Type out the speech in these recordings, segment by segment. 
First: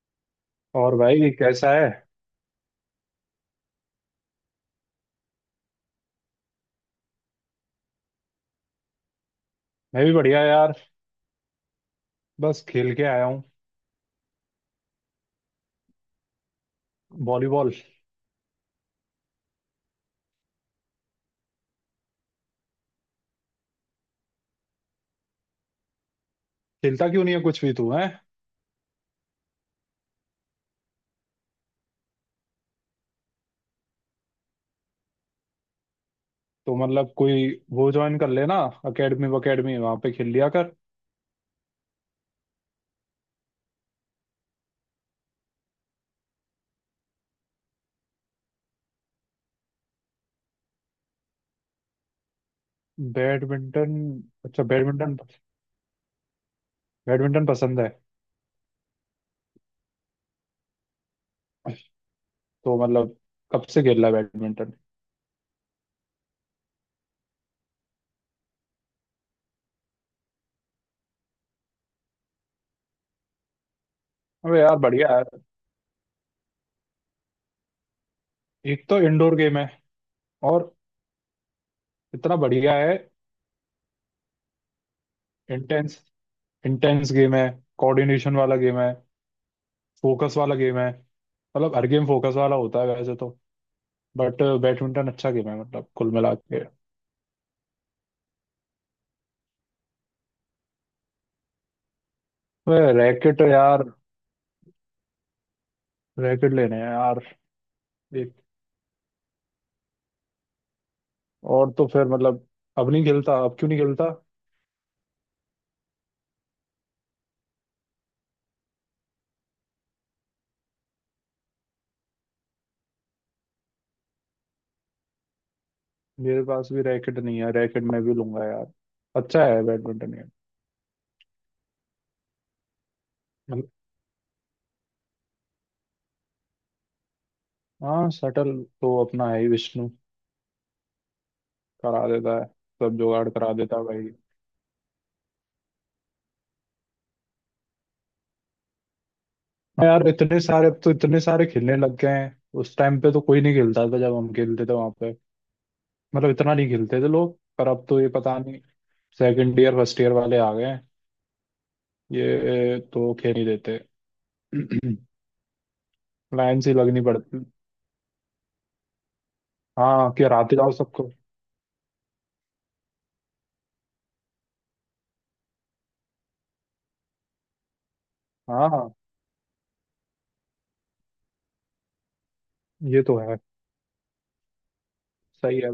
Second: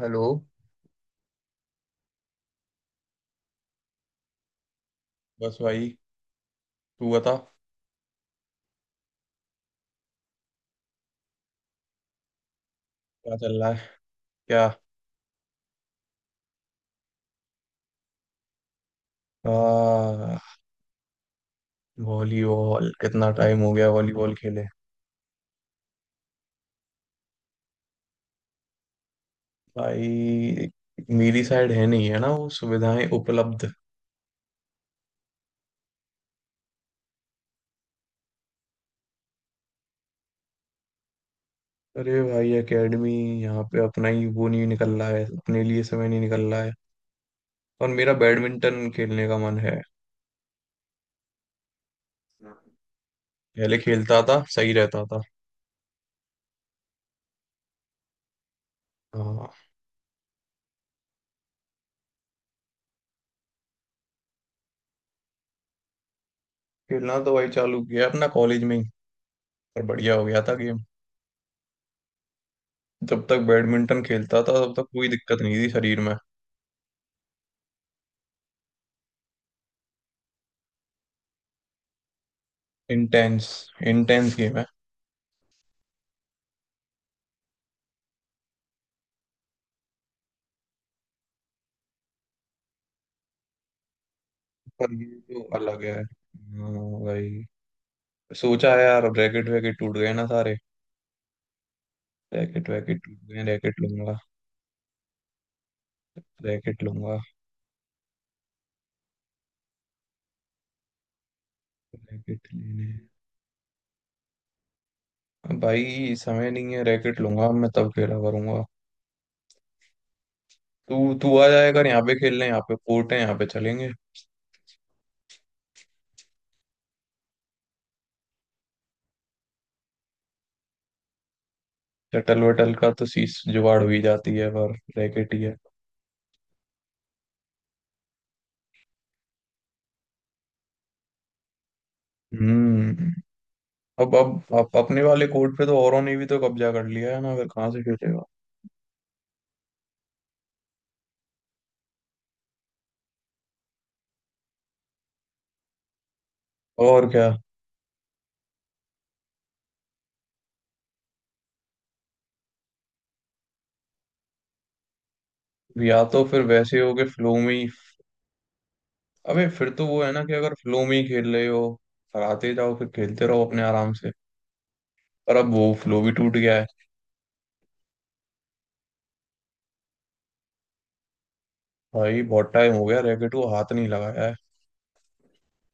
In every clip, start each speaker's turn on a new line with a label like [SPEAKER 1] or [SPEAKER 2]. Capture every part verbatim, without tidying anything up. [SPEAKER 1] Hello.
[SPEAKER 2] और भाई कैसा है?
[SPEAKER 1] बस भाई, तू बता
[SPEAKER 2] मैं भी बढ़िया यार। बस खेल के आया
[SPEAKER 1] क्या
[SPEAKER 2] हूँ।
[SPEAKER 1] चल रहा है। क्या?
[SPEAKER 2] वॉलीबॉल।
[SPEAKER 1] आ, वॉलीबॉल कितना टाइम हो गया वॉलीबॉल खेले।
[SPEAKER 2] खेलता क्यों नहीं है कुछ भी तू है?
[SPEAKER 1] भाई, मेरी साइड है नहीं, है ना वो सुविधाएं उपलब्ध।
[SPEAKER 2] तो मतलब कोई वो ज्वाइन कर लेना। अकेडमी वकेडमी वहां पे खेल लिया कर।
[SPEAKER 1] अरे भाई, एकेडमी यहाँ पे अपना ही वो नहीं निकल रहा है, अपने लिए समय नहीं निकल रहा है। और मेरा बैडमिंटन खेलने का मन है। पहले
[SPEAKER 2] बैडमिंटन।
[SPEAKER 1] खेलता था,
[SPEAKER 2] अच्छा
[SPEAKER 1] सही रहता
[SPEAKER 2] बैडमिंटन।
[SPEAKER 1] था।
[SPEAKER 2] बैडमिंटन पसंद है?
[SPEAKER 1] हाँ।
[SPEAKER 2] तो मतलब कब से खेल रहा है बैडमिंटन?
[SPEAKER 1] खेलना तो भाई चालू किया अपना कॉलेज में ही, और बढ़िया हो गया था गेम। जब तक बैडमिंटन खेलता था
[SPEAKER 2] अबे
[SPEAKER 1] तब
[SPEAKER 2] यार
[SPEAKER 1] तक कोई
[SPEAKER 2] बढ़िया
[SPEAKER 1] दिक्कत
[SPEAKER 2] है।
[SPEAKER 1] नहीं थी शरीर में।
[SPEAKER 2] एक तो इंडोर गेम है। और इतना बढ़िया है।
[SPEAKER 1] इंटेंस। इंटेंस गेम है।
[SPEAKER 2] इंटेंस। इंटेंस गेम है। कोऑर्डिनेशन वाला गेम है। फोकस वाला गेम है। मतलब हर गेम फोकस वाला होता है वैसे तो। बट
[SPEAKER 1] पर ये
[SPEAKER 2] बैडमिंटन अच्छा
[SPEAKER 1] तो
[SPEAKER 2] गेम है
[SPEAKER 1] अलग
[SPEAKER 2] मतलब
[SPEAKER 1] है,
[SPEAKER 2] कुल मिला के।
[SPEAKER 1] हाँ। भाई, सोचा है यार, रैकेट वैकेट टूट गए ना सारे। रैकेट
[SPEAKER 2] वह
[SPEAKER 1] वैकेट टूट
[SPEAKER 2] रैकेट
[SPEAKER 1] गए, रैकेट
[SPEAKER 2] यार।
[SPEAKER 1] लूंगा।
[SPEAKER 2] रैकेट लेने
[SPEAKER 1] रैकेट
[SPEAKER 2] हैं
[SPEAKER 1] लूंगा,
[SPEAKER 2] यार। एक और तो फिर मतलब।
[SPEAKER 1] रैकेट लेने।
[SPEAKER 2] अब नहीं खेलता अब क्यों नहीं खेलता?
[SPEAKER 1] अब भाई समय नहीं है, रैकेट लूंगा, अब मैं तब खेला करूंगा। तू तू आ जाएगा यहाँ पे खेलने, यहाँ पे कोर्ट है, यहाँ पे चलेंगे।
[SPEAKER 2] मेरे पास भी रैकेट नहीं है रैकेट मैं भी लूंगा यार। अच्छा है बैडमिंटन गेम।
[SPEAKER 1] शटल वटल का तो शीश
[SPEAKER 2] मतलब-
[SPEAKER 1] जुगाड़ हुई जाती है, पर रैकेट ही है।
[SPEAKER 2] हाँ शटल। तो अपना है ही विष्णु। करा देता है। सब
[SPEAKER 1] हम्म।
[SPEAKER 2] जुगाड़ करा देता है भाई।
[SPEAKER 1] अब अब अब अपने वाले कोर्ट पे तो औरों ने भी तो कब्जा कर लिया है ना, फिर कहाँ से खेलेगा।
[SPEAKER 2] हाँ यार इतने सारे अब तो इतने सारे खेलने लग गए हैं उस टाइम पे तो कोई नहीं खेलता था जब हम खेलते थे वहां पे। मतलब इतना नहीं खेलते
[SPEAKER 1] और
[SPEAKER 2] थे
[SPEAKER 1] क्या।
[SPEAKER 2] लोग पर अब तो ये पता नहीं। सेकंड ईयर फर्स्ट ईयर वाले आ गए हैं। ये तो खेल नहीं देते।
[SPEAKER 1] या तो फिर
[SPEAKER 2] लाइन से
[SPEAKER 1] वैसे हो
[SPEAKER 2] लगनी
[SPEAKER 1] गए फ्लो
[SPEAKER 2] पड़ती।
[SPEAKER 1] में ही। अबे फिर तो वो है
[SPEAKER 2] हाँ
[SPEAKER 1] ना,
[SPEAKER 2] कि
[SPEAKER 1] कि अगर
[SPEAKER 2] हराते जाओ
[SPEAKER 1] फ्लो में ही
[SPEAKER 2] सबको।
[SPEAKER 1] खेल रहे हो, हराते जाओ, फिर खेलते रहो अपने आराम से। पर अब वो फ्लो भी टूट गया है।
[SPEAKER 2] हाँ, हाँ,
[SPEAKER 1] भाई बहुत टाइम हो गया
[SPEAKER 2] ये तो
[SPEAKER 1] रैकेट
[SPEAKER 2] है।
[SPEAKER 1] को हाथ नहीं लगाया है।
[SPEAKER 2] सही है।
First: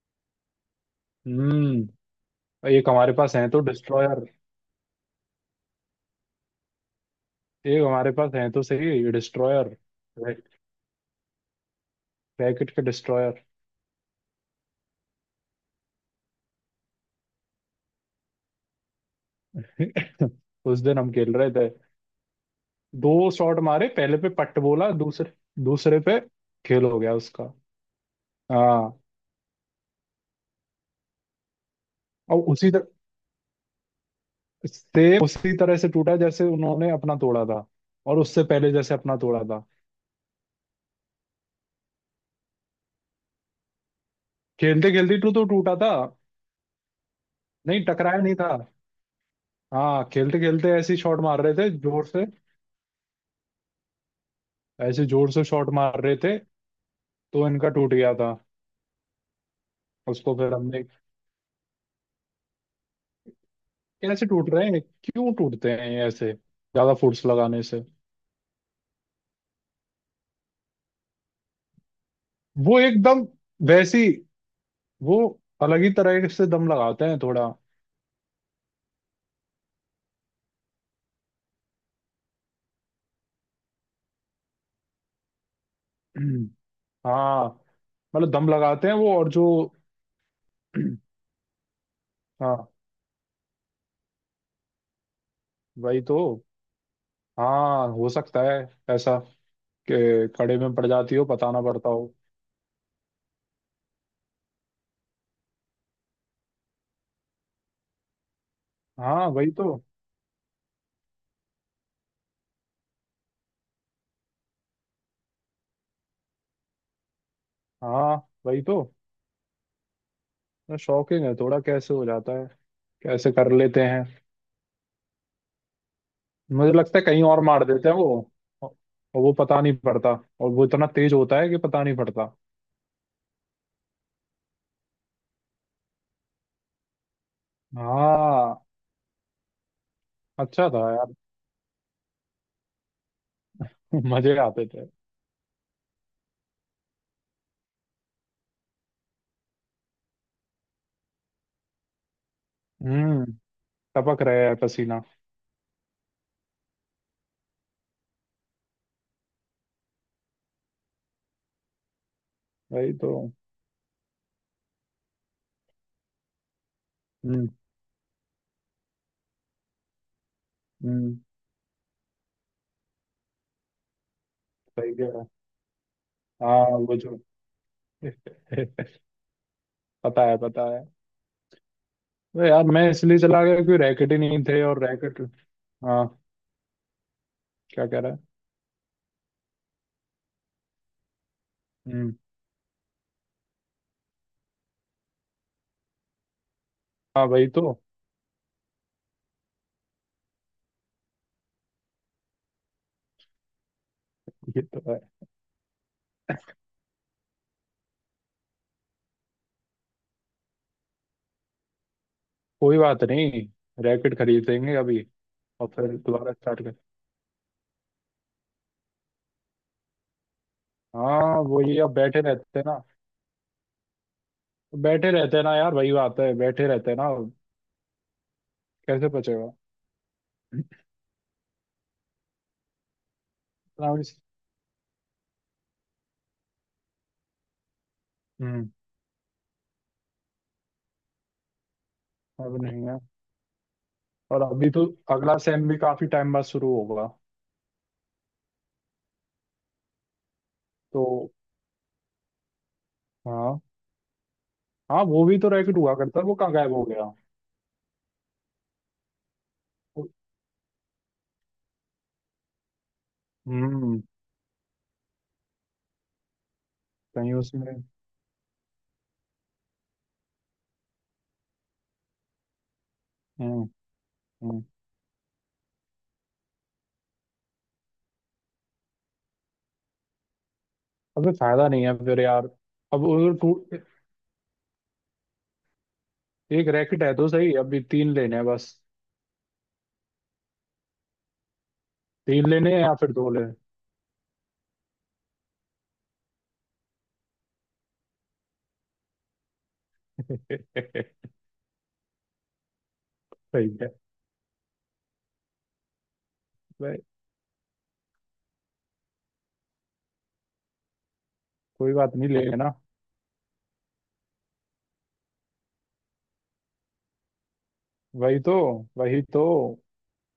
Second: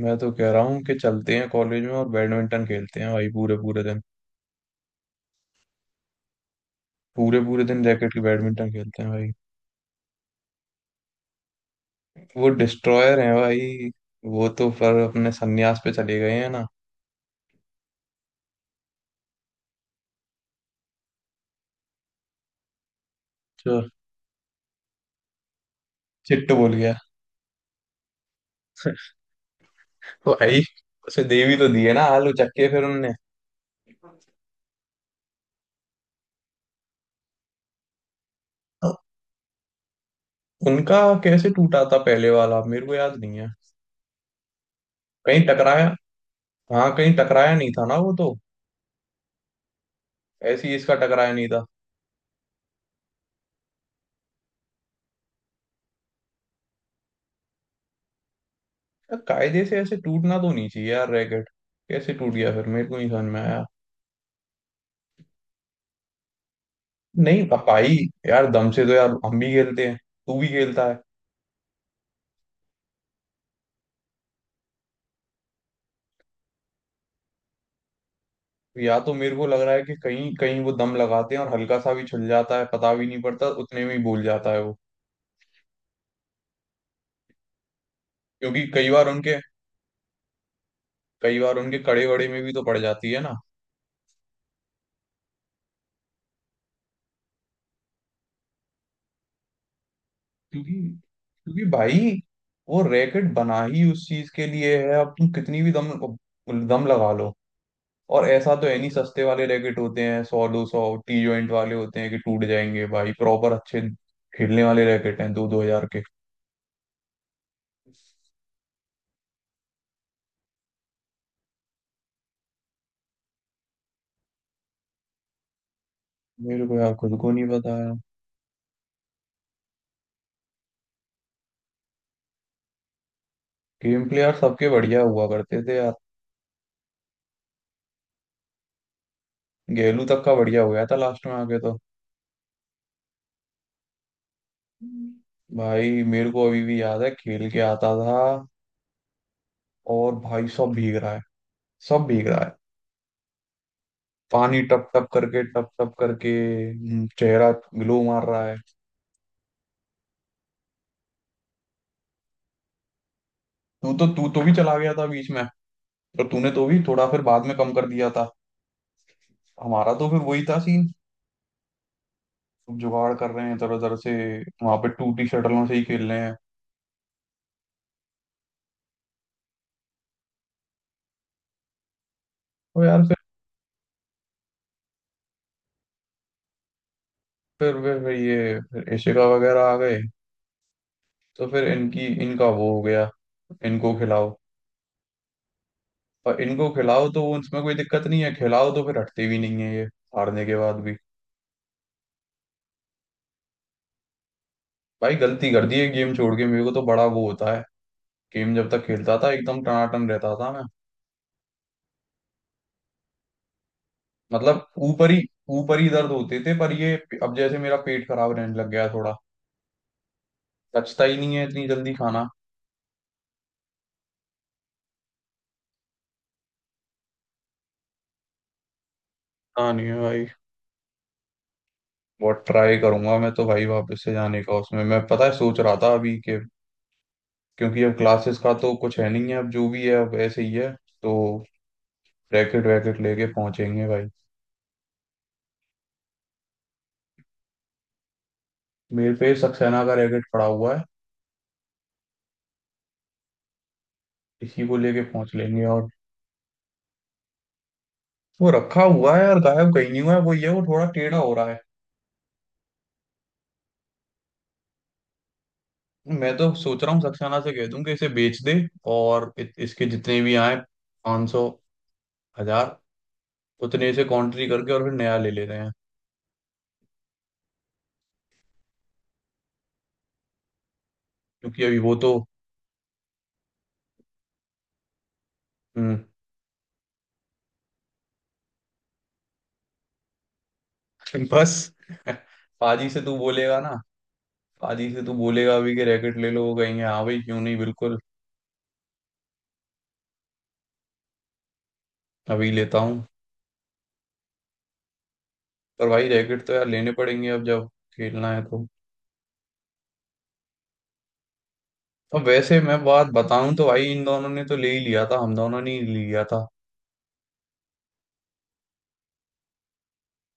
[SPEAKER 1] मैं तो कह रहा हूँ कि चलते हैं कॉलेज में और
[SPEAKER 2] हम्म।
[SPEAKER 1] बैडमिंटन
[SPEAKER 2] एक
[SPEAKER 1] खेलते हैं
[SPEAKER 2] हमारे
[SPEAKER 1] भाई
[SPEAKER 2] पास है
[SPEAKER 1] पूरे
[SPEAKER 2] तो
[SPEAKER 1] पूरे दिन।
[SPEAKER 2] डिस्ट्रॉयर।
[SPEAKER 1] पूरे पूरे
[SPEAKER 2] एक
[SPEAKER 1] दिन
[SPEAKER 2] हमारे
[SPEAKER 1] रैकेट की
[SPEAKER 2] पास है तो
[SPEAKER 1] बैडमिंटन
[SPEAKER 2] सही
[SPEAKER 1] खेलते हैं भाई।
[SPEAKER 2] डिस्ट्रॉयर।
[SPEAKER 1] वो
[SPEAKER 2] रैकेट के
[SPEAKER 1] डिस्ट्रॉयर है
[SPEAKER 2] डिस्ट्रॉयर।
[SPEAKER 1] भाई। वो तो पर अपने संन्यास पे चले गए हैं ना।
[SPEAKER 2] उस दिन हम खेल रहे थे। दो शॉट
[SPEAKER 1] जो
[SPEAKER 2] मारे पहले पे पट बोला दूसरे दूसरे पे
[SPEAKER 1] चिट्टू बोल
[SPEAKER 2] खेल
[SPEAKER 1] गया।
[SPEAKER 2] हो गया उसका। हाँ।
[SPEAKER 1] तो भाई, उसे देवी तो दी है ना आलू
[SPEAKER 2] और
[SPEAKER 1] चक्के
[SPEAKER 2] उसी
[SPEAKER 1] फिर
[SPEAKER 2] तरह
[SPEAKER 1] उनने।
[SPEAKER 2] से उसी तरह से टूटा जैसे उन्होंने अपना तोड़ा था। और उससे पहले जैसे अपना तोड़ा था।
[SPEAKER 1] उनका कैसे टूटा था पहले वाला मेरे को याद नहीं है।
[SPEAKER 2] खेलते खेलते तो
[SPEAKER 1] कहीं
[SPEAKER 2] तो टूटा
[SPEAKER 1] टकराया?
[SPEAKER 2] था।
[SPEAKER 1] हाँ कहीं टकराया नहीं
[SPEAKER 2] नहीं
[SPEAKER 1] था ना वो
[SPEAKER 2] टकराया नहीं
[SPEAKER 1] तो।
[SPEAKER 2] था। हाँ खेलते
[SPEAKER 1] ऐसे
[SPEAKER 2] खेलते
[SPEAKER 1] ही
[SPEAKER 2] ऐसे
[SPEAKER 1] इसका,
[SPEAKER 2] ही शॉट
[SPEAKER 1] टकराया
[SPEAKER 2] मार
[SPEAKER 1] नहीं
[SPEAKER 2] रहे
[SPEAKER 1] था।
[SPEAKER 2] थे जोर से। ऐसे जोर से शॉट मार रहे थे तो इनका टूट गया था।
[SPEAKER 1] यार, कायदे से ऐसे
[SPEAKER 2] उसको
[SPEAKER 1] टूटना तो
[SPEAKER 2] फिर
[SPEAKER 1] नहीं
[SPEAKER 2] हमने।
[SPEAKER 1] चाहिए यार रैकेट। कैसे टूट गया फिर मेरे को नहीं समझ में आया।
[SPEAKER 2] कैसे टूट रहे हैं क्यों टूटते हैं ये ऐसे ज्यादा फोर्स
[SPEAKER 1] नहीं अब
[SPEAKER 2] लगाने से।
[SPEAKER 1] भाई, यार दम से तो यार हम भी खेलते हैं, तू भी खेलता है।
[SPEAKER 2] वो एकदम वैसी वो अलग ही तरह से दम लगाते हैं थोड़ा।
[SPEAKER 1] या तो मेरे को लग रहा है कि कहीं कहीं वो दम लगाते हैं और हल्का सा भी छुल जाता है, पता भी नहीं पड़ता, उतने में ही भूल जाता है वो।
[SPEAKER 2] हाँ। मतलब दम
[SPEAKER 1] क्योंकि
[SPEAKER 2] लगाते
[SPEAKER 1] कई
[SPEAKER 2] हैं
[SPEAKER 1] बार
[SPEAKER 2] वो और
[SPEAKER 1] उनके
[SPEAKER 2] जो।
[SPEAKER 1] कई बार उनके कड़े वड़े में भी तो
[SPEAKER 2] हाँ
[SPEAKER 1] पड़ जाती है ना।
[SPEAKER 2] वही तो। हाँ हो सकता है ऐसा कि खड़े
[SPEAKER 1] क्योंकि
[SPEAKER 2] में पड़ जाती हो पता ना
[SPEAKER 1] क्योंकि
[SPEAKER 2] पड़ता
[SPEAKER 1] भाई,
[SPEAKER 2] हो।
[SPEAKER 1] वो रैकेट बना ही उस चीज के लिए है। अब तुम कितनी भी दम दम लगा लो, और ऐसा तो है नहीं, सस्ते
[SPEAKER 2] हाँ
[SPEAKER 1] वाले
[SPEAKER 2] वही
[SPEAKER 1] रैकेट
[SPEAKER 2] तो।
[SPEAKER 1] होते हैं सौ दो सौ, टी जॉइंट वाले होते हैं कि टूट जाएंगे भाई। प्रॉपर अच्छे खेलने वाले रैकेट हैं दो दो हजार के।
[SPEAKER 2] हाँ वही तो। शॉकिंग है थोड़ा कैसे हो जाता है? कैसे कर लेते हैं?
[SPEAKER 1] मेरे
[SPEAKER 2] मुझे
[SPEAKER 1] को यार
[SPEAKER 2] लगता है
[SPEAKER 1] खुद
[SPEAKER 2] कहीं
[SPEAKER 1] को
[SPEAKER 2] और
[SPEAKER 1] नहीं
[SPEAKER 2] मार
[SPEAKER 1] पता
[SPEAKER 2] देते
[SPEAKER 1] है।
[SPEAKER 2] हैं वो। और वो पता नहीं पड़ता और वो इतना तेज होता है कि पता नहीं पड़ता।
[SPEAKER 1] गेम प्ले यार सबके बढ़िया हुआ करते थे यार।
[SPEAKER 2] हाँ।
[SPEAKER 1] गेलू तक का बढ़िया
[SPEAKER 2] अच्छा
[SPEAKER 1] हो गया
[SPEAKER 2] था
[SPEAKER 1] था
[SPEAKER 2] यार।
[SPEAKER 1] लास्ट में आके तो।
[SPEAKER 2] मजे आते थे।
[SPEAKER 1] भाई मेरे को अभी भी याद है खेल के आता था और भाई सब भीग रहा है। सब भीग रहा है।
[SPEAKER 2] हम्म। टपक रहे है
[SPEAKER 1] पानी टप
[SPEAKER 2] पसीना।
[SPEAKER 1] टप करके, टप टप करके। हम्म, चेहरा ग्लो मार रहा है।
[SPEAKER 2] वही तो।
[SPEAKER 1] तू तो, तू तो भी चला गया था बीच में, और तूने तो भी थोड़ा फिर बाद
[SPEAKER 2] हम्म।
[SPEAKER 1] में कम कर दिया था। हमारा तो फिर वही था सीन,
[SPEAKER 2] हम्म।
[SPEAKER 1] जुगाड़ कर रहे हैं तरह तरह से, वहां पे
[SPEAKER 2] सही कह रहा
[SPEAKER 1] टूटी
[SPEAKER 2] है।
[SPEAKER 1] शटलों से ही खेल रहे हैं।
[SPEAKER 2] हाँ वो जो। पता है पता है। तो यार
[SPEAKER 1] तो
[SPEAKER 2] मैं
[SPEAKER 1] यार फिर,
[SPEAKER 2] इसलिए चला गया क्योंकि रैकेट ही नहीं थे और रैकेट। हाँ।
[SPEAKER 1] फिर
[SPEAKER 2] क्या
[SPEAKER 1] फिर,
[SPEAKER 2] कह
[SPEAKER 1] फिर
[SPEAKER 2] रहा है?
[SPEAKER 1] ये फिर एशिका वगैरह आ गए, तो फिर इनकी
[SPEAKER 2] हम्म।
[SPEAKER 1] इनका वो हो गया। इनको खिलाओ और इनको खिलाओ, तो
[SPEAKER 2] हाँ वही
[SPEAKER 1] उसमें कोई
[SPEAKER 2] तो।
[SPEAKER 1] दिक्कत नहीं है, खिलाओ तो फिर हटते भी नहीं है ये हारने के बाद भी।
[SPEAKER 2] ये तो है।
[SPEAKER 1] भाई गलती कर दी है गेम छोड़ के, मेरे को तो बड़ा वो होता है। गेम जब तक खेलता था एकदम टनाटन रहता था मैं।
[SPEAKER 2] कोई बात नहीं। रैकेट खरीद
[SPEAKER 1] मतलब
[SPEAKER 2] लेंगे अभी।
[SPEAKER 1] ऊपर ही
[SPEAKER 2] और
[SPEAKER 1] ऊपर
[SPEAKER 2] फिर
[SPEAKER 1] ही दर्द
[SPEAKER 2] दोबारा
[SPEAKER 1] होते थे,
[SPEAKER 2] स्टार्ट
[SPEAKER 1] पर
[SPEAKER 2] कर।
[SPEAKER 1] ये अब जैसे मेरा पेट खराब रहने लग गया है थोड़ा, पचता ही नहीं
[SPEAKER 2] हाँ
[SPEAKER 1] है
[SPEAKER 2] वो
[SPEAKER 1] इतनी
[SPEAKER 2] ये अब
[SPEAKER 1] जल्दी
[SPEAKER 2] बैठे
[SPEAKER 1] खाना।
[SPEAKER 2] रहते हैं ना। बैठे रहते हैं ना यार वही बात है बैठे रहते हैं ना। कैसे पचेगा?
[SPEAKER 1] हाँ नहीं है भाई, बहुत ट्राई करूंगा मैं तो भाई वापस
[SPEAKER 2] आराम
[SPEAKER 1] से
[SPEAKER 2] से-
[SPEAKER 1] जाने का, उसमें मैं पता है सोच रहा था अभी कि क्योंकि अब क्लासेस का
[SPEAKER 2] हम्म।
[SPEAKER 1] तो कुछ है नहीं है, अब जो भी है अब ऐसे ही है। तो
[SPEAKER 2] अब
[SPEAKER 1] रैकेट
[SPEAKER 2] नहीं है।
[SPEAKER 1] वैकेट लेके पहुंचेंगे भाई।
[SPEAKER 2] और अभी तो अगला सेम भी काफी टाइम बाद शुरू होगा।
[SPEAKER 1] मेरे पे सक्सेना का रैकेट पड़ा हुआ है,
[SPEAKER 2] तो हाँ।
[SPEAKER 1] इसी को लेके
[SPEAKER 2] हाँ वो
[SPEAKER 1] पहुंच
[SPEAKER 2] भी तो
[SPEAKER 1] लेंगे।
[SPEAKER 2] रैकेट
[SPEAKER 1] और
[SPEAKER 2] हुआ करता है वो कहाँ गायब हो गया?
[SPEAKER 1] वो रखा हुआ है यार, गायब कहीं नहीं हुआ है वो, ये वो थोड़ा टेढ़ा हो रहा है।
[SPEAKER 2] हम्म।
[SPEAKER 1] मैं तो सोच रहा हूँ
[SPEAKER 2] कहीं
[SPEAKER 1] सक्सेना से कह दूं
[SPEAKER 2] उसमें।
[SPEAKER 1] कि इसे बेच दे, और इत, इसके जितने भी आए पाँच सौ हजार,
[SPEAKER 2] हम्म।
[SPEAKER 1] उतने इसे कॉन्ट्री
[SPEAKER 2] हम्म।
[SPEAKER 1] करके और फिर नया ले लेते हैं।
[SPEAKER 2] अबे
[SPEAKER 1] क्योंकि
[SPEAKER 2] फायदा
[SPEAKER 1] अभी
[SPEAKER 2] नहीं
[SPEAKER 1] वो
[SPEAKER 2] है
[SPEAKER 1] तो।
[SPEAKER 2] फिर यार। अब वो टू।
[SPEAKER 1] हम्म।
[SPEAKER 2] एक रैकेट है तो सही अभी तीन लेने हैं बस।
[SPEAKER 1] बस।
[SPEAKER 2] तीन लेने हैं
[SPEAKER 1] पाजी
[SPEAKER 2] या
[SPEAKER 1] से
[SPEAKER 2] फिर
[SPEAKER 1] तू
[SPEAKER 2] दो लेने।
[SPEAKER 1] बोलेगा ना। पाजी से तू बोलेगा अभी कि रैकेट ले लो, वो कहेंगे हाँ भाई क्यों नहीं बिल्कुल
[SPEAKER 2] सही
[SPEAKER 1] अभी लेता हूँ।
[SPEAKER 2] है
[SPEAKER 1] पर भाई रैकेट तो यार लेने
[SPEAKER 2] भाई।
[SPEAKER 1] पड़ेंगे अब, जब खेलना है तो।
[SPEAKER 2] कोई बात
[SPEAKER 1] अब
[SPEAKER 2] नहीं ले
[SPEAKER 1] वैसे
[SPEAKER 2] लेना।
[SPEAKER 1] मैं बात बताऊं तो भाई इन दोनों ने तो ले ही लिया था, हम दोनों ने ही लिया था।
[SPEAKER 2] वही तो। वही तो।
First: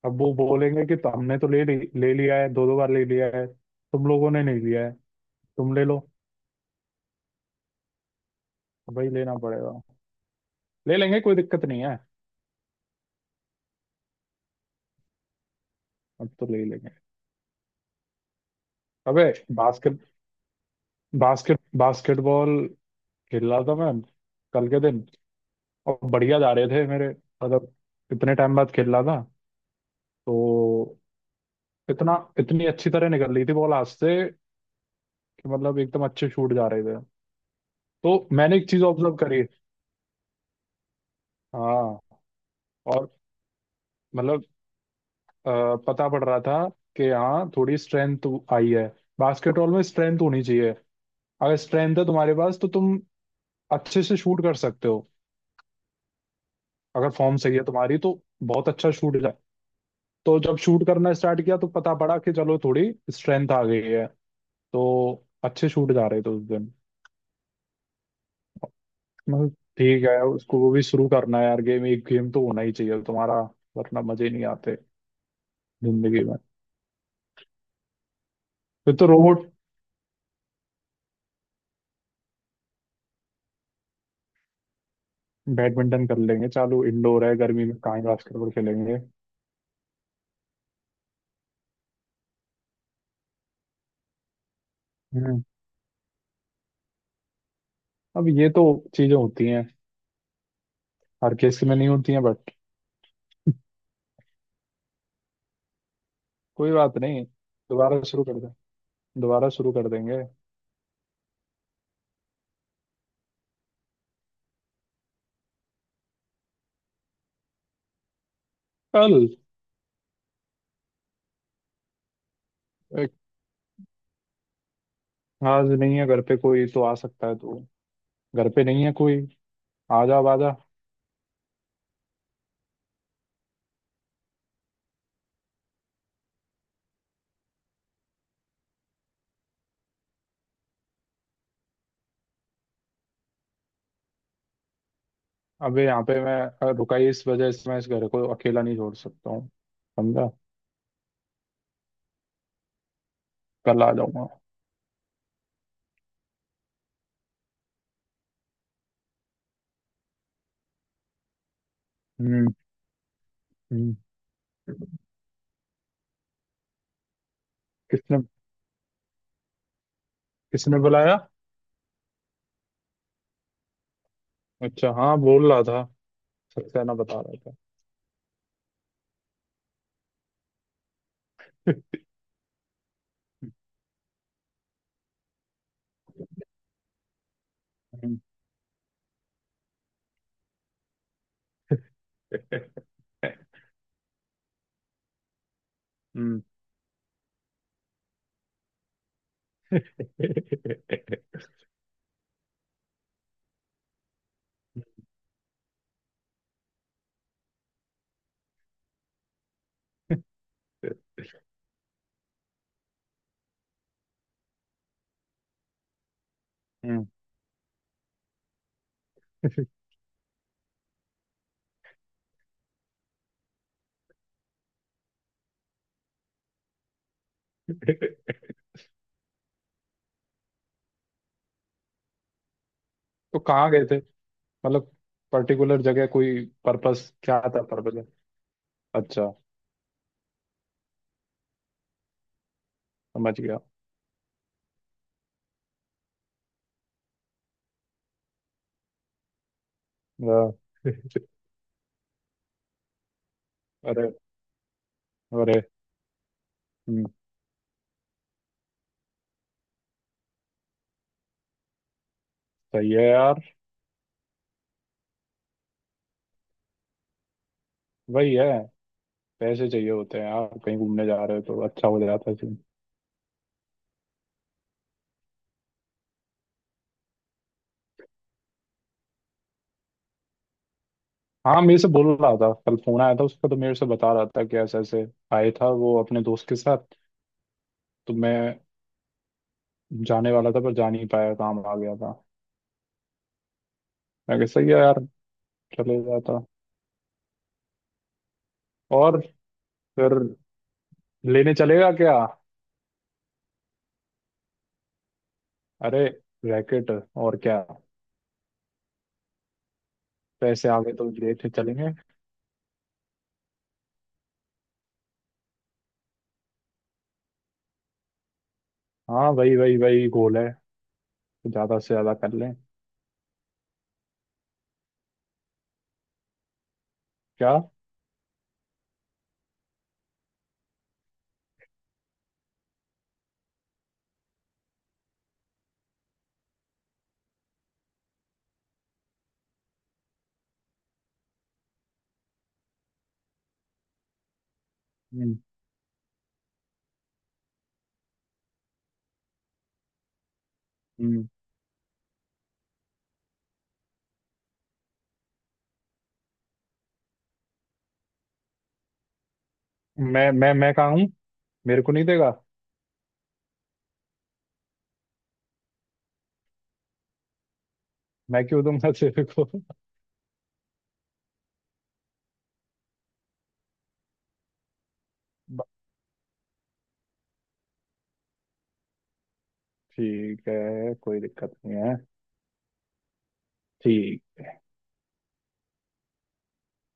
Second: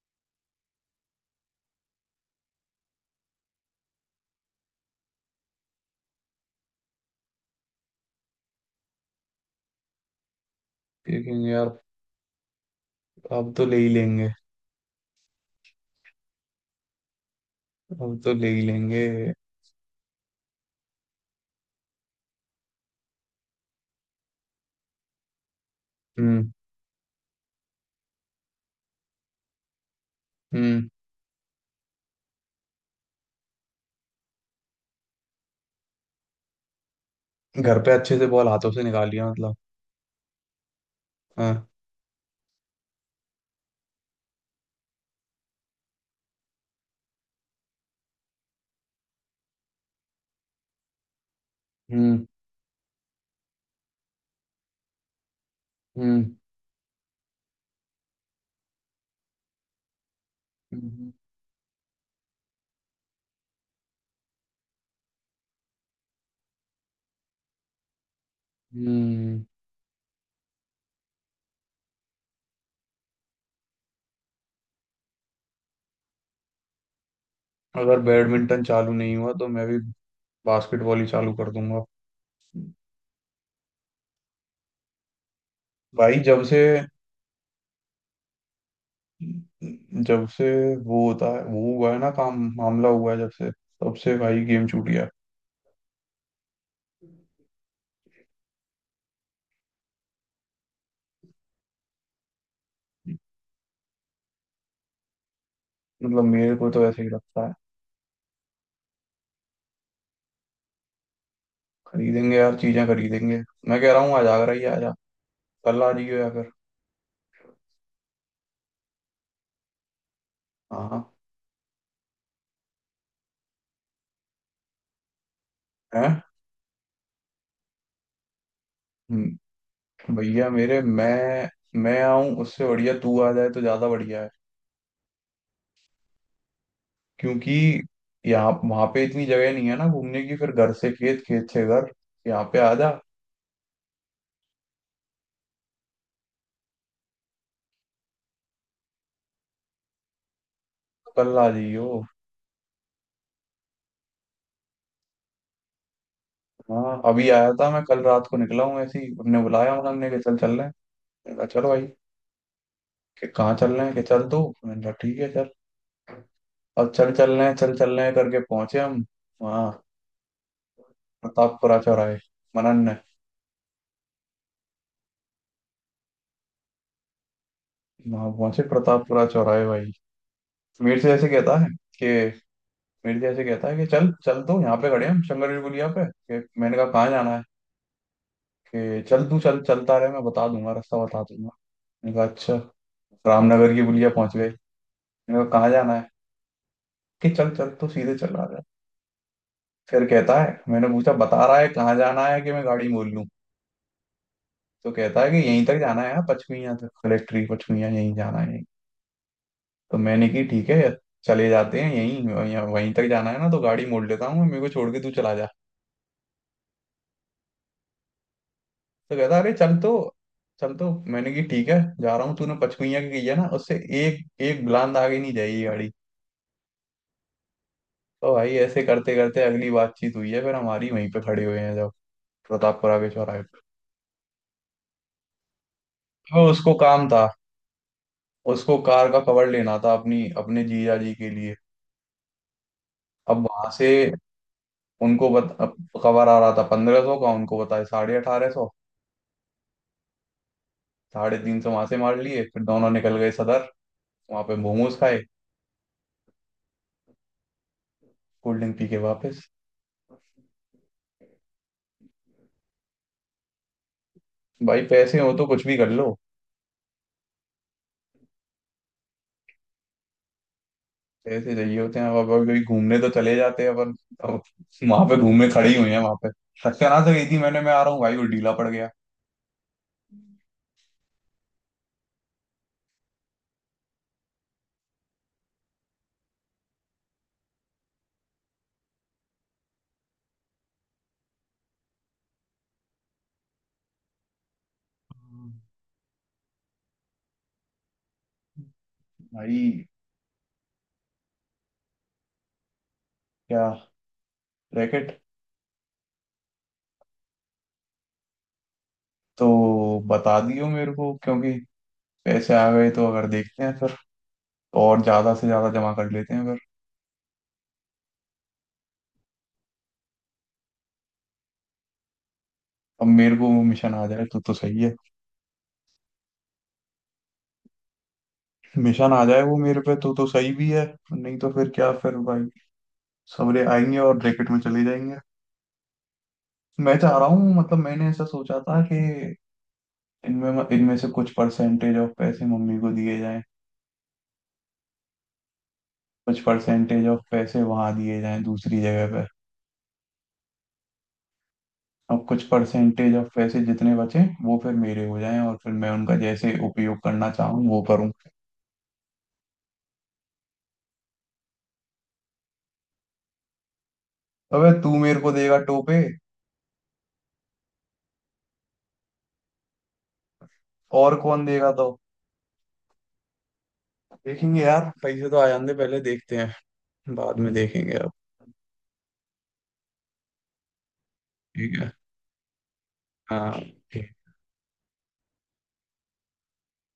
[SPEAKER 2] अब वो बोलेंगे कि तो हमने तो ले ली ले लिया है दो दो बार ले लिया है। तुम लोगों ने नहीं लिया है। तुम ले लो। वही लेना पड़ेगा। ले लेंगे कोई
[SPEAKER 1] लेकिन
[SPEAKER 2] दिक्कत
[SPEAKER 1] यार
[SPEAKER 2] नहीं है।
[SPEAKER 1] अब तो ले ही लेंगे।
[SPEAKER 2] अब तो ले ही लेंगे।
[SPEAKER 1] अब तो ले ही लेंगे।
[SPEAKER 2] अबे। बास्केट बास्केट बास्केटबॉल खेल रहा था मैं कल के दिन। और बढ़िया
[SPEAKER 1] हम्म।
[SPEAKER 2] जा रहे थे मेरे। मतलब इतने टाइम बाद खेल रहा था।
[SPEAKER 1] हम्म।
[SPEAKER 2] तो इतना इतनी अच्छी तरह निकल रही थी बॉल हाथ से कि मतलब एकदम अच्छे शूट जा रहे थे।
[SPEAKER 1] घर पे अच्छे से
[SPEAKER 2] तो
[SPEAKER 1] बॉल
[SPEAKER 2] मैंने एक
[SPEAKER 1] हाथों
[SPEAKER 2] चीज
[SPEAKER 1] से निकाल
[SPEAKER 2] ऑब्जर्व
[SPEAKER 1] लिया
[SPEAKER 2] करी।
[SPEAKER 1] मतलब। हाँ।
[SPEAKER 2] हाँ। और मतलब अ, पता पड़ रहा था कि हाँ थोड़ी स्ट्रेंथ आई है। बास्केटबॉल में स्ट्रेंथ होनी चाहिए। अगर स्ट्रेंथ है
[SPEAKER 1] हम्म।
[SPEAKER 2] तुम्हारे पास तो तुम अच्छे से शूट कर सकते हो।
[SPEAKER 1] हम्म।
[SPEAKER 2] अगर फॉर्म सही है तुम्हारी तो बहुत अच्छा शूट है। तो जब शूट
[SPEAKER 1] हम्म।
[SPEAKER 2] करना स्टार्ट किया तो पता पड़ा कि चलो थोड़ी स्ट्रेंथ आ गई है। तो अच्छे शूट जा रहे थे उस दिन।
[SPEAKER 1] हम्म।
[SPEAKER 2] मतलब ठीक है उसको वो भी शुरू करना है यार गेम एक गेम तो होना ही चाहिए तुम्हारा। वरना मजे नहीं आते जिंदगी में।
[SPEAKER 1] अगर बैडमिंटन चालू
[SPEAKER 2] फिर तो
[SPEAKER 1] नहीं हुआ तो
[SPEAKER 2] रोबोट।
[SPEAKER 1] मैं भी बास्केटबॉल ही चालू कर दूंगा।
[SPEAKER 2] बैडमिंटन कर
[SPEAKER 1] भाई जब
[SPEAKER 2] लेंगे
[SPEAKER 1] से
[SPEAKER 2] चालू इंडोर है गर्मी में कहाँ ही बास्केटबॉल खेलेंगे।
[SPEAKER 1] जब से वो होता है, वो हुआ है ना काम मामला, हुआ है जब से तब से भाई गेम छूट गया।
[SPEAKER 2] हम्म। अब ये तो चीजें होती हैं हर केस में नहीं होती हैं बट।
[SPEAKER 1] मतलब मेरे को
[SPEAKER 2] कोई
[SPEAKER 1] तो
[SPEAKER 2] बात
[SPEAKER 1] ऐसे ही
[SPEAKER 2] नहीं
[SPEAKER 1] लगता है।
[SPEAKER 2] दोबारा शुरू कर दें। दोबारा शुरू कर देंगे।
[SPEAKER 1] खरीदेंगे यार चीजें खरीदेंगे। मैं कह रहा हूँ आज आगरा ही आ जा, कल आ जाइयो अगर।
[SPEAKER 2] कल।
[SPEAKER 1] हाँ,
[SPEAKER 2] एक, आज नहीं
[SPEAKER 1] है।
[SPEAKER 2] है घर पे कोई तो आ सकता है तू। घर पे नहीं है कोई। आ जा आ
[SPEAKER 1] भैया
[SPEAKER 2] जा।
[SPEAKER 1] मेरे, मैं मैं आऊं उससे बढ़िया तू आ जाए तो ज्यादा बढ़िया है। क्योंकि यहाँ वहां पे इतनी जगह नहीं है ना घूमने की, फिर घर से खेत, खेत से घर। यहाँ पे आ जा।
[SPEAKER 2] अबे यहाँ पे मैं अ, रुका ही इस वजह से मैं इस घर को अकेला नहीं छोड़ सकता हूँ। समझा।
[SPEAKER 1] कल आ जाइयो।
[SPEAKER 2] कल आ जाऊंगा।
[SPEAKER 1] हाँ अभी आया था मैं, कल रात को निकला हूँ ऐसे ही उन्होंने बुलाया, उन्होंने कि चल चल रहे हैं। मैंने कहा चलो भाई।
[SPEAKER 2] हम्म।
[SPEAKER 1] कि कहाँ चल रहे हैं,
[SPEAKER 2] हम्म।
[SPEAKER 1] कि चल तू, मैंने कहा ठीक है चल। अब चल चल रहे हैं, चल चल रहे हैं
[SPEAKER 2] किसने।
[SPEAKER 1] करके पहुंचे हम वहाँ,
[SPEAKER 2] किसने बुलाया?
[SPEAKER 1] प्रतापपुरा चौराहे, मनन ने।
[SPEAKER 2] अच्छा हाँ बोल रहा था। सक्सेना बता रहा
[SPEAKER 1] वहाँ पहुंचे प्रतापपुरा चौराहे भाई, मेरे से ऐसे कहता है कि, मेरे जैसे कहता है कि, चल चल तो यहाँ पे खड़े हैं हम शंकर जी पुलिया पे, कि मैंने कहा कहाँ जाना है।
[SPEAKER 2] था।
[SPEAKER 1] कि चल तू चल चलता रहे, मैं बता दूंगा, रास्ता बता दूंगा। मैंने कहा अच्छा।
[SPEAKER 2] हम्म।
[SPEAKER 1] रामनगर की पुलिया पहुंच गए, मैंने कहा कहाँ जाना है। कि चल चल तो सीधे चला रहा है। फिर कहता है, मैंने पूछा बता रहा है कहाँ जाना है कि मैं गाड़ी मोड़ लूँ। तो कहता है कि यहीं तक जाना है यार, पचमिया तक, कलेक्ट्री पचमिया, यहीं जाना है यहीं। तो मैंने की ठीक है, चले जाते हैं यहीं, वहीं वहीं तक जाना है ना तो गाड़ी मोड़ लेता हूँ, मेरे को छोड़ के तू चला जा।
[SPEAKER 2] हम्म।
[SPEAKER 1] तो कहता अरे चल तो, चल तो, मैंने कि ठीक है। जा रहा हूँ, तूने पचकुइयाँ की की है ना, उससे एक एक बुलंद आगे नहीं जाएगी गाड़ी।
[SPEAKER 2] तो
[SPEAKER 1] तो भाई ऐसे करते करते अगली बातचीत हुई है फिर हमारी, वहीं पे खड़े हुए हैं जब प्रतापपुरा के
[SPEAKER 2] तो
[SPEAKER 1] चौराहे पे।
[SPEAKER 2] कहाँ गए थे? मतलब पर्टिकुलर जगह
[SPEAKER 1] अब
[SPEAKER 2] कोई
[SPEAKER 1] उसको काम
[SPEAKER 2] पर्पस
[SPEAKER 1] था,
[SPEAKER 2] क्या था पर्पस?
[SPEAKER 1] उसको कार का
[SPEAKER 2] अच्छा
[SPEAKER 1] कवर लेना था, अपनी अपने जीजा जी के लिए। अब
[SPEAKER 2] समझ गया।
[SPEAKER 1] वहां से उनको बत, अब कवर आ रहा था पंद्रह सौ का, उनको बताया साढ़े अठारह सौ।
[SPEAKER 2] वाह।
[SPEAKER 1] साढ़े तीन सौ वहां से मार लिए, फिर दोनों निकल गए सदर।
[SPEAKER 2] अरे।
[SPEAKER 1] वहां पे मोमोज खाए,
[SPEAKER 2] अरे। हम्म।
[SPEAKER 1] कोल्ड ड्रिंक पी के वापस।
[SPEAKER 2] सही है यार।
[SPEAKER 1] भाई पैसे हो तो कुछ भी कर लो।
[SPEAKER 2] वही है। पैसे चाहिए होते हैं यार कहीं घूमने जा रहे हो
[SPEAKER 1] पैसे
[SPEAKER 2] तो
[SPEAKER 1] चाहिए
[SPEAKER 2] अच्छा
[SPEAKER 1] होते
[SPEAKER 2] हो
[SPEAKER 1] हैं,
[SPEAKER 2] जाता
[SPEAKER 1] अब
[SPEAKER 2] है
[SPEAKER 1] अभी
[SPEAKER 2] सीन।
[SPEAKER 1] कहीं घूमने तो चले जाते हैं अपन। अब वहां पे घूमने खड़ी हुई है, वहां पे सत्यानाश गई थी, मैंने, मैं आ रहा हूँ भाई, वो ढीला पड़ गया।
[SPEAKER 2] हाँ मेरे से बोल रहा था कल फोन आया था उसका तो मेरे से बता रहा था कि ऐसे ऐसे आया था वो अपने दोस्त के साथ। तो मैं जाने वाला था पर जा नहीं पाया काम आ गया था। मैं कहा सही है यार चले जाता। और
[SPEAKER 1] भाई।
[SPEAKER 2] फिर लेने चलेगा क्या?
[SPEAKER 1] क्या? रैकेट।
[SPEAKER 2] अरे रैकेट और क्या।
[SPEAKER 1] तो बता दियो
[SPEAKER 2] पैसे आ गए
[SPEAKER 1] मेरे
[SPEAKER 2] तो
[SPEAKER 1] को,
[SPEAKER 2] लेते
[SPEAKER 1] क्योंकि
[SPEAKER 2] चलेंगे।
[SPEAKER 1] पैसे आ गए तो अगर देखते हैं फिर, और ज्यादा से ज्यादा जमा कर लेते हैं अगर।
[SPEAKER 2] हाँ वही वही वही गोल है। ज्यादा से ज्यादा कर लें।
[SPEAKER 1] अब मेरे को वो मिशन आ जाए तो तो सही है।
[SPEAKER 2] क्या?
[SPEAKER 1] मिशन आ जाए वो मेरे पे तो तो सही भी है। नहीं तो फिर क्या फिर भाई सबरे आएंगे और रैकेट में चले जाएंगे। मैं चाह रहा हूँ, मतलब मैंने ऐसा सोचा था कि इनमें इनमें से कुछ परसेंटेज ऑफ पैसे मम्मी को दिए जाएं,
[SPEAKER 2] हम्म।
[SPEAKER 1] कुछ परसेंटेज ऑफ पैसे वहां दिए जाएं दूसरी जगह पर,
[SPEAKER 2] हम्म।
[SPEAKER 1] और कुछ परसेंटेज ऑफ पैसे जितने बचे वो फिर मेरे हो जाएं, और फिर मैं उनका जैसे उपयोग करना चाहूँ वो करूँ।
[SPEAKER 2] मैं मैं मैं कहाँ हूँ? मेरे को नहीं देगा।
[SPEAKER 1] अबे तू मेरे को देगा टोपे।
[SPEAKER 2] मैं क्यों दूंगा तेरे को?
[SPEAKER 1] और कौन देगा तो। देखेंगे यार, पैसे तो आ जाने
[SPEAKER 2] ब-
[SPEAKER 1] दे, पहले देखते हैं, बाद में देखेंगे अब।
[SPEAKER 2] ठीक है कोई दिक्कत नहीं
[SPEAKER 1] ठीक है।
[SPEAKER 2] है।
[SPEAKER 1] हाँ ठीक।
[SPEAKER 2] ठीक